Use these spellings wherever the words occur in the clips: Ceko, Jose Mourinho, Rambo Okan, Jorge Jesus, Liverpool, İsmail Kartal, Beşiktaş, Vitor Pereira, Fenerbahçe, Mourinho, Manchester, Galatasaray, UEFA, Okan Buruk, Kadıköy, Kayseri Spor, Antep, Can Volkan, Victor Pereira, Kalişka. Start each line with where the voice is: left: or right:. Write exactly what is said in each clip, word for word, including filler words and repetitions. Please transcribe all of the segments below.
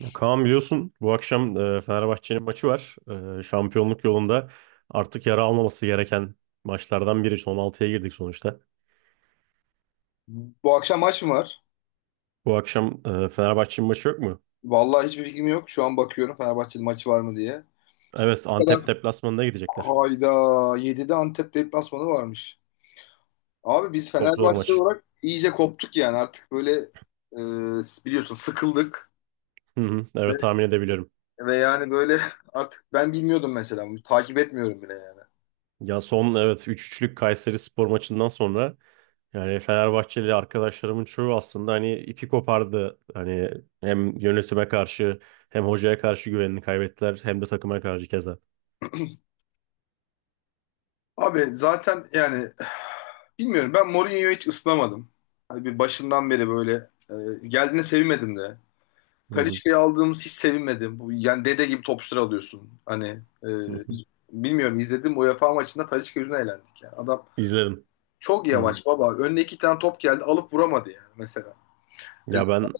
right: Ya Kaan biliyorsun bu akşam e, Fenerbahçe'nin maçı var. E, şampiyonluk yolunda artık yara almaması gereken maçlardan biri. Son altıya girdik sonuçta.
left: Bu akşam maç mı var?
right: Bu akşam e, Fenerbahçe'nin maçı yok mu?
left: Vallahi hiçbir fikrim yok. Şu an bakıyorum Fenerbahçe'de maçı var mı diye.
right: Evet,
left: O kadar.
right: Antep deplasmanına gidecekler.
left: Hayda. yedide Antep deplasmanı varmış. Abi biz
right: Çok zor
left: Fenerbahçe
right: maç.
left: olarak iyice koptuk yani. Artık böyle e, biliyorsun sıkıldık.
right: Hı hı,
left: Ve,
right: evet, tahmin edebiliyorum.
left: ve yani böyle artık ben bilmiyordum mesela. Takip etmiyorum bile yani.
right: Ya son evet üç üçlük Kayseri Spor maçından sonra yani Fenerbahçeli arkadaşlarımın çoğu aslında hani ipi kopardı. Hani hem yönetime karşı hem hocaya karşı güvenini kaybettiler, hem de takıma karşı keza.
left: Abi zaten yani bilmiyorum ben Mourinho'yu hiç ısınamadım. Hani bir başından beri böyle e, geldiğine sevmedim de.
right: Hı hı,
left: Kalişka'yı aldığımız hiç sevinmedim. Bu, yani dede gibi topçuları alıyorsun. Hani e,
right: hı hı.
left: bilmiyorum izledim UEFA maçında Kalişka yüzüne eğlendik. Yani. Adam
right: İzledim.
left: çok
right: Hı.
left: yavaş baba. Önüne iki tane top geldi alıp vuramadı yani mesela. E,
right: Ya ben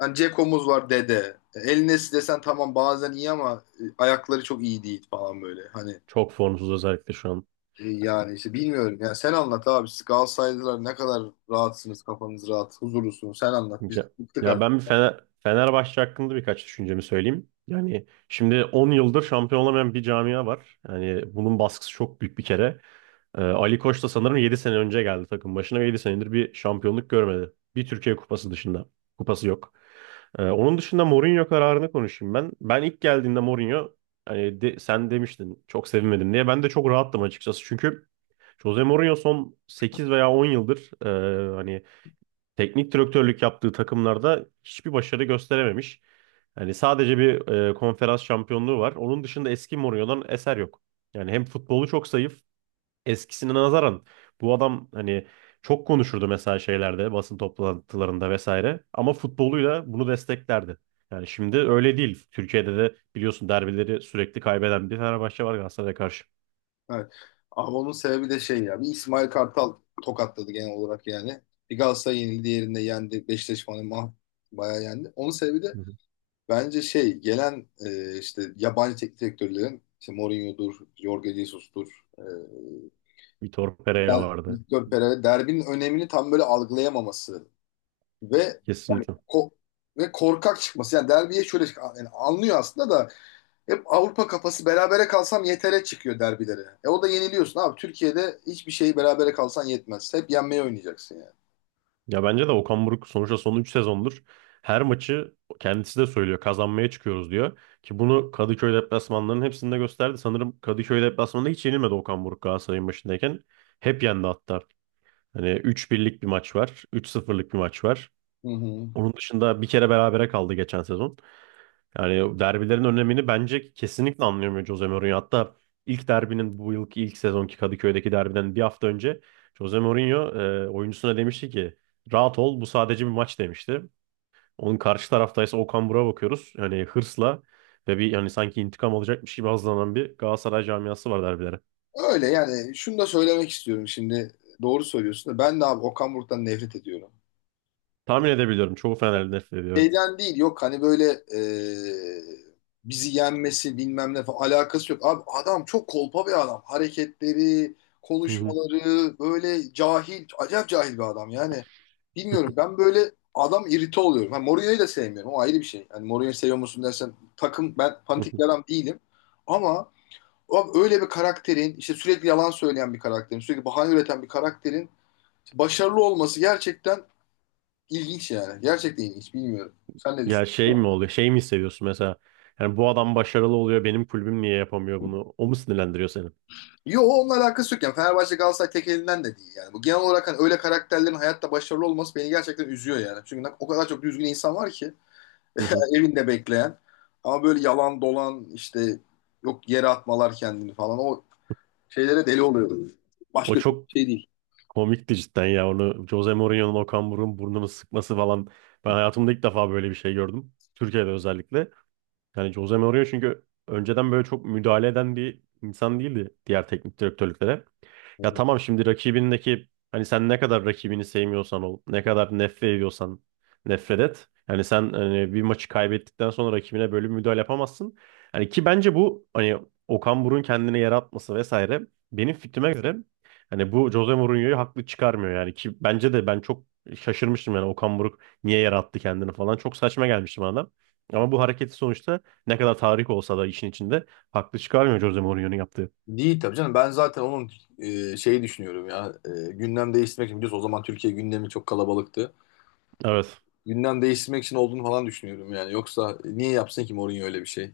left: zaten Ceko'muz var dede. E, El desen tamam bazen iyi ama e, ayakları çok iyi değil falan böyle. Hani
right: çok formsuz özellikle şu an.
left: e, yani işte bilmiyorum. Yani sen anlat abi. Siz Galatasaraylılar ne kadar rahatsınız, kafanız rahat, huzurlusunuz. Sen anlat. Biz
right: Ya,
left: bıktık
right: ya ben
left: artık.
right: bir Fener, Fenerbahçe hakkında birkaç düşüncemi söyleyeyim. Yani şimdi on yıldır şampiyon olamayan bir camia var. Yani bunun baskısı çok büyük bir kere. Ee, Ali Koç da sanırım yedi sene önce geldi takım başına ve yedi senedir bir şampiyonluk görmedi. Bir Türkiye Kupası dışında. Kupası yok. Ee, onun dışında Mourinho kararını konuşayım ben. Ben ilk geldiğinde Mourinho hani de- sen demiştin çok sevinmedim diye. Ben de çok rahattım açıkçası. Çünkü Jose Mourinho son sekiz veya on yıldır e, hani teknik direktörlük yaptığı takımlarda hiçbir başarı gösterememiş. Yani sadece bir e, konferans şampiyonluğu var. Onun dışında eski Mourinho'dan eser yok. Yani hem futbolu çok zayıf eskisine nazaran, bu adam hani çok konuşurdu mesela şeylerde, basın toplantılarında vesaire ama futboluyla bunu desteklerdi. Yani şimdi öyle değil. Türkiye'de de biliyorsun derbileri sürekli kaybeden bir Fenerbahçe var Galatasaray'a karşı.
left: Evet. Abi onun sebebi de şey ya. Bir İsmail Kartal tokatladı genel olarak yani. Bir Galatasaray yenildi, diğerinde yendi. Beşiktaş falan mah bayağı yendi. Onun sebebi de
right: Hı hı.
left: bence şey gelen e, işte yabancı teknik direktörlerin işte Mourinho'dur, Jorge Jesus'tur, e,
right: Vitor Pereira vardı.
left: Victor Pereira derbinin önemini tam böyle algılayamaması ve
right: Kesinlikle.
left: ko- ve korkak çıkması. Yani derbiye şöyle yani anlıyor aslında da hep Avrupa kafası berabere kalsam yetere çıkıyor derbilere. E o da yeniliyorsun abi. Türkiye'de hiçbir şeyi berabere kalsan yetmez. Hep yenmeye oynayacaksın yani.
right: Ya bence de Okan Buruk sonuçta son üç sezondur her maçı, kendisi de söylüyor, kazanmaya çıkıyoruz diyor. Ki bunu Kadıköy deplasmanlarının hepsinde gösterdi. Sanırım Kadıköy deplasmanında hiç yenilmedi Okan Buruk Galatasaray'ın başındayken. Hep yendi hatta. Hani üç birlik bir maç var. Üç sıfırlık bir maç var.
left: Hı hı.
right: Onun dışında bir kere berabere kaldı geçen sezon. Yani derbilerin önemini bence kesinlikle anlayamıyor Jose Mourinho. Hatta ilk derbinin, bu yılki ilk sezonki Kadıköy'deki derbiden bir hafta önce, Jose Mourinho e, oyuncusuna demişti ki rahat ol, bu sadece bir maç demişti. Onun karşı taraftaysa Okan Buruk'a bakıyoruz. Yani hırsla ve bir, yani sanki intikam alacakmış gibi hazırlanan bir Galatasaray camiası var derbilere.
left: Öyle yani şunu da söylemek istiyorum şimdi. Doğru söylüyorsun da ben de abi Okan Buruk'tan nefret ediyorum.
right: Tahmin edebiliyorum. Çoğu Fenerli nefret ediyor, evet.
left: Şeyden değil yok hani böyle e, bizi yenmesi bilmem ne falan alakası yok. Abi adam çok kolpa bir adam. Hareketleri,
right: Hı
left: konuşmaları böyle cahil, acayip cahil bir adam yani. Bilmiyorum ben böyle adam irite oluyorum. Ha, Mourinho'yu da sevmiyorum o ayrı bir şey. Yani Mourinho'yu seviyor musun dersen takım ben
right: hı.
left: fanatik bir adam değilim. Ama abi öyle bir karakterin işte sürekli yalan söyleyen bir karakterin sürekli bahane üreten bir karakterin başarılı olması gerçekten ilginç yani. Gerçekten ilginç bilmiyorum. Sen ne
right: Ya şey
left: düşünüyorsun?
right: mi oluyor? Şey mi hissediyorsun mesela? Yani bu adam başarılı oluyor, benim kulübüm niye yapamıyor bunu? O mu sinirlendiriyor seni?
left: Yo onunla alakası yok yani. Fenerbahçe Galatasaray tek elinden de değil yani. Bu genel olarak hani öyle karakterlerin hayatta başarılı olması beni gerçekten üzüyor yani. Çünkü o kadar çok düzgün insan var ki
right: Hı hı.
left: yani evinde bekleyen ama böyle yalan dolan işte yok yere atmalar kendini falan o şeylere deli oluyorum.
right: O
left: Başka türlü
right: çok
left: bir şey değil.
right: komikti cidden ya. Onu, Jose Mourinho'nun Okan Buruk'un burnunu sıkması falan. Ben hayatımda ilk defa böyle bir şey gördüm. Türkiye'de özellikle. Yani Jose Mourinho çünkü önceden böyle çok müdahale eden bir insan değildi diğer teknik direktörlüklere.
left: Hı
right: Ya
left: hı.
right: tamam, şimdi rakibindeki, hani sen ne kadar rakibini sevmiyorsan ol, ne kadar nefret ediyorsan nefret et. Yani sen hani bir maçı kaybettikten sonra rakibine böyle bir müdahale yapamazsın. Hani ki bence bu hani Okan Buruk'un kendine yer atması vesaire, benim fikrime göre hani bu Jose Mourinho'yu haklı çıkarmıyor, yani ki bence de ben çok şaşırmıştım yani Okan Buruk niye yer attı kendini falan, çok saçma gelmişti bana da. Ama bu hareketi, sonuçta ne kadar tarih olsa da işin içinde, haklı çıkarmıyor Jose Mourinho'nun yaptığı.
left: Değil tabii canım. Ben zaten onun e, şeyi düşünüyorum ya. E, gündem değiştirmek için biliyorsun o zaman Türkiye gündemi çok kalabalıktı.
right: Evet.
left: Gündem değiştirmek için olduğunu falan düşünüyorum yani. Yoksa niye yapsın ki Mourinho öyle bir şey?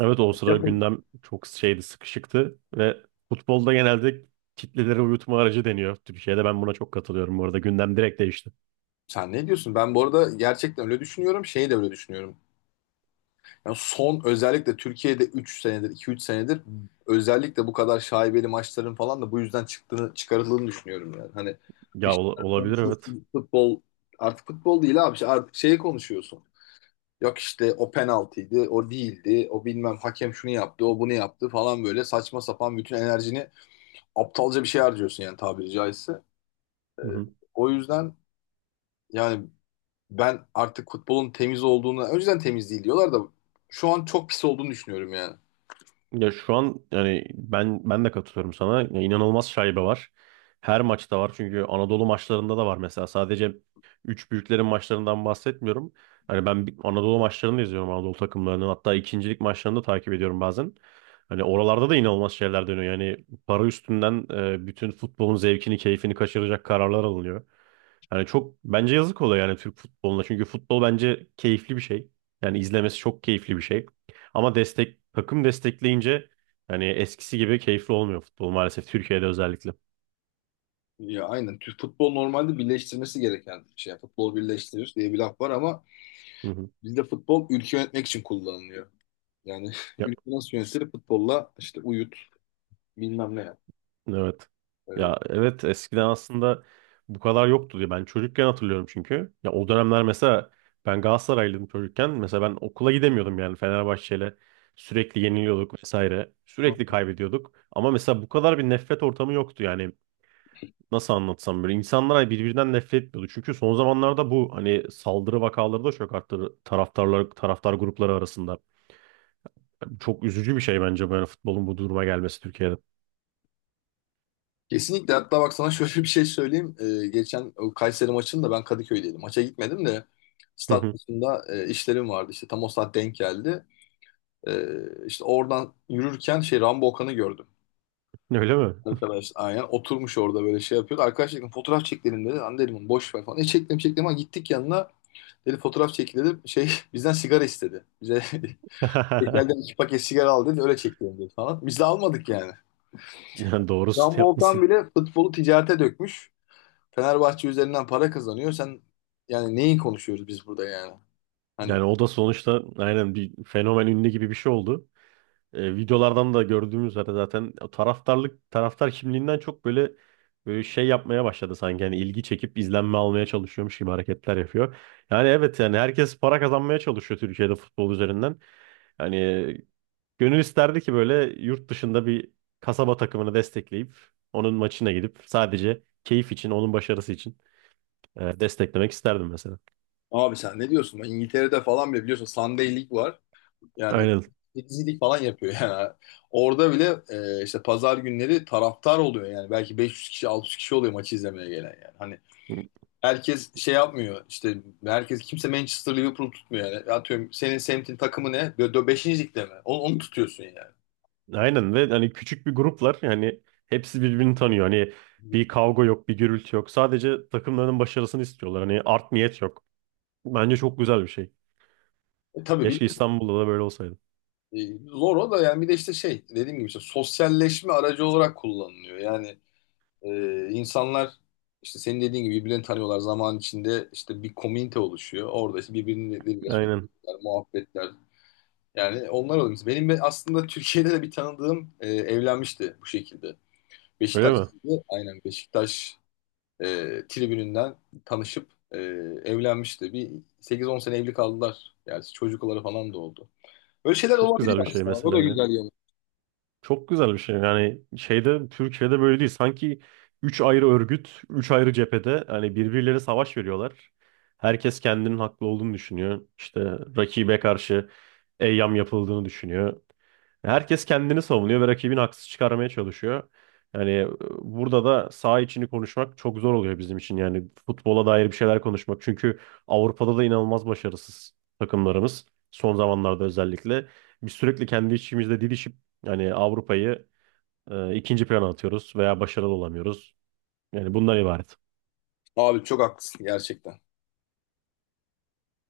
right: Evet, o sıra
left: Yapın.
right: gündem çok şeydi, sıkışıktı ve futbolda genelde kitleleri uyutma aracı deniyor. Türkiye'de ben buna çok katılıyorum bu arada. Gündem direkt değişti.
left: Sen ne diyorsun? Ben bu arada gerçekten öyle düşünüyorum. Şeyi de öyle düşünüyorum. Yani son özellikle Türkiye'de üç senedir, iki üç senedir özellikle bu kadar şaibeli maçların falan da bu yüzden çıktığını, çıkarıldığını düşünüyorum yani. Hani bir
right: Ya ola-
left: şeyler
right: olabilir, evet.
left: konuşulsun, futbol artık futbol değil abi. İşte artık şeyi konuşuyorsun. Yok işte o penaltıydı, o değildi, o bilmem hakem şunu yaptı, o bunu yaptı falan böyle saçma sapan bütün enerjini aptalca bir şey harcıyorsun yani tabiri caizse.
right: Hı hı.
left: O yüzden yani ben artık futbolun temiz olduğunu, önceden temiz değil diyorlar da şu an çok pis olduğunu düşünüyorum yani.
right: Ya şu an, yani ben ben de katılıyorum sana. Ya inanılmaz şaibe var. Her maçta var, çünkü Anadolu maçlarında da var mesela. Sadece üç büyüklerin maçlarından bahsetmiyorum. Hani ben bir- Anadolu maçlarını da izliyorum, Anadolu takımlarının. Hatta ikincilik maçlarını da takip ediyorum bazen. Hani oralarda da inanılmaz şeyler dönüyor. Yani para üstünden e, bütün futbolun zevkini, keyfini kaçıracak kararlar alınıyor. Yani çok bence yazık oluyor yani Türk futboluna. Çünkü futbol bence keyifli bir şey. Yani izlemesi çok keyifli bir şey. Ama destek, takım destekleyince yani eskisi gibi keyifli olmuyor futbol, maalesef Türkiye'de özellikle.
left: Ya aynen. Türk futbol normalde birleştirmesi gereken bir şey. Yani futbol birleştirir diye bir laf var ama
right: Hı hı.
left: bizde futbol ülke yönetmek için kullanılıyor. Yani
right: Ya,
left: ülke nasıl yönetilir futbolla işte uyut bilmem ne yap.
right: evet.
left: Ee,
right: Ya evet, eskiden aslında bu kadar yoktu diye ben çocukken hatırlıyorum çünkü. Ya o dönemler mesela ben Galatasaraylıydım çocukken. Mesela ben okula gidemiyordum yani, Fenerbahçe'yle sürekli yeniliyorduk vesaire. Sürekli
left: ha.
right: kaybediyorduk. Ama mesela bu kadar bir nefret ortamı yoktu yani, nasıl anlatsam, böyle insanlar hani birbirinden nefret etmiyordu. Çünkü son zamanlarda bu hani saldırı vakaları da çok arttı taraftarlar, taraftar grupları arasında. Çok üzücü bir şey bence böyle futbolun bu duruma gelmesi Türkiye'de.
left: Kesinlikle hatta bak sana şöyle bir şey söyleyeyim. Ee, geçen o Kayseri maçında ben Kadıköy'deydim. Maça gitmedim de
right: Hı
left: stat
right: hı.
left: maçında e, işlerim vardı. İşte tam o saat denk geldi. Ee, işte oradan yürürken şey Rambo Okan'ı gördüm.
right: Öyle mi?
left: Arkadaş aynen oturmuş orada böyle şey yapıyordu. Arkadaş dedim fotoğraf çekelim dedi. Lan dedim boş ver falan. E çektim çektim ama gittik yanına. Dedi fotoğraf çekin dedim. Şey bizden sigara istedi. Bize tekelden iki paket sigara al dedi. Öyle çekelim dedi falan. Biz de almadık yani.
right: Yani doğrusu
left: Can Volkan
right: yapmışsın.
left: bile futbolu ticarete dökmüş. Fenerbahçe üzerinden para kazanıyor. Sen yani neyi konuşuyoruz biz burada yani? Hani
right: Yani o da sonuçta aynen bir fenomen, ünlü gibi bir şey oldu. E, videolardan da gördüğümüz üzere zaten o taraftarlık, taraftar kimliğinden çok böyle böyle şey yapmaya başladı sanki, yani ilgi çekip izlenme almaya çalışıyormuş gibi hareketler yapıyor. Yani evet, yani herkes para kazanmaya çalışıyor Türkiye'de futbol üzerinden. Yani gönül isterdi ki böyle yurt dışında bir kasaba takımını destekleyip onun maçına gidip sadece keyif için, onun başarısı için e, desteklemek isterdim mesela.
left: abi sen ne diyorsun? Ben İngiltere'de falan bile biliyorsun Sunday League var. Yani
right: Aynen.
left: temizlik falan yapıyor yani. Orada bile e, işte pazar günleri taraftar oluyor yani. Belki beş yüz kişi altı yüz kişi oluyor maçı izlemeye gelen yani. Hani herkes şey yapmıyor işte herkes kimse Manchester Liverpool tutmuyor yani. Atıyorum senin semtin takımı ne? beşinci ligde mi? Onu, onu tutuyorsun yani. Onu-
right: Aynen, ve hani küçük bir gruplar yani, hepsi birbirini tanıyor. Hani bir kavga yok, bir gürültü yok. Sadece takımlarının başarısını istiyorlar. Hani art niyet yok. Bence çok güzel bir şey.
left: E, tabii bir
right: Keşke İstanbul'da da böyle olsaydı.
left: e, zor o da yani bir de işte şey dediğim gibi işte sosyalleşme aracı olarak kullanılıyor. Yani Ee, insanlar işte senin dediğin gibi birbirini tanıyorlar. Zaman içinde işte bir komünite oluşuyor. Orada işte birbirleriyle
right: Aynen.
left: sohbetler, muhabbetler. Yani onlar oluyor. Mesela benim be- aslında Türkiye'de de bir tanıdığım e, evlenmişti bu şekilde.
right: Öyle mi?
left: Beşiktaş'taydı. Aynen Beşiktaş e, tribününden tanışıp e, evlenmişti. Bir sekiz on sene evli kaldılar. Yani çocukları falan da oldu. Böyle şeyler
right: Çok
left: olabilir
right: güzel bir şey
left: aslında. O
right: mesela
left: da
right: ya.
left: güzel yanı.
right: Çok güzel bir şey. Yani şeyde, Türkiye'de böyle değil. Sanki üç ayrı örgüt, üç ayrı cephede hani birbirleri savaş veriyorlar. Herkes kendinin haklı olduğunu düşünüyor. İşte rakibe karşı eyyam yapıldığını düşünüyor. Herkes kendini savunuyor ve rakibini haksız çıkarmaya çalışıyor. Yani e, burada da saha içini konuşmak çok zor oluyor bizim için. Yani futbola dair bir şeyler konuşmak. Çünkü Avrupa'da da inanılmaz başarısız takımlarımız. Son zamanlarda özellikle. Biz sürekli kendi içimizde didişip yani Avrupa'yı e, ikinci plana atıyoruz veya başarılı olamıyoruz. Yani bundan ibaret.
left: Abi çok haklısın gerçekten.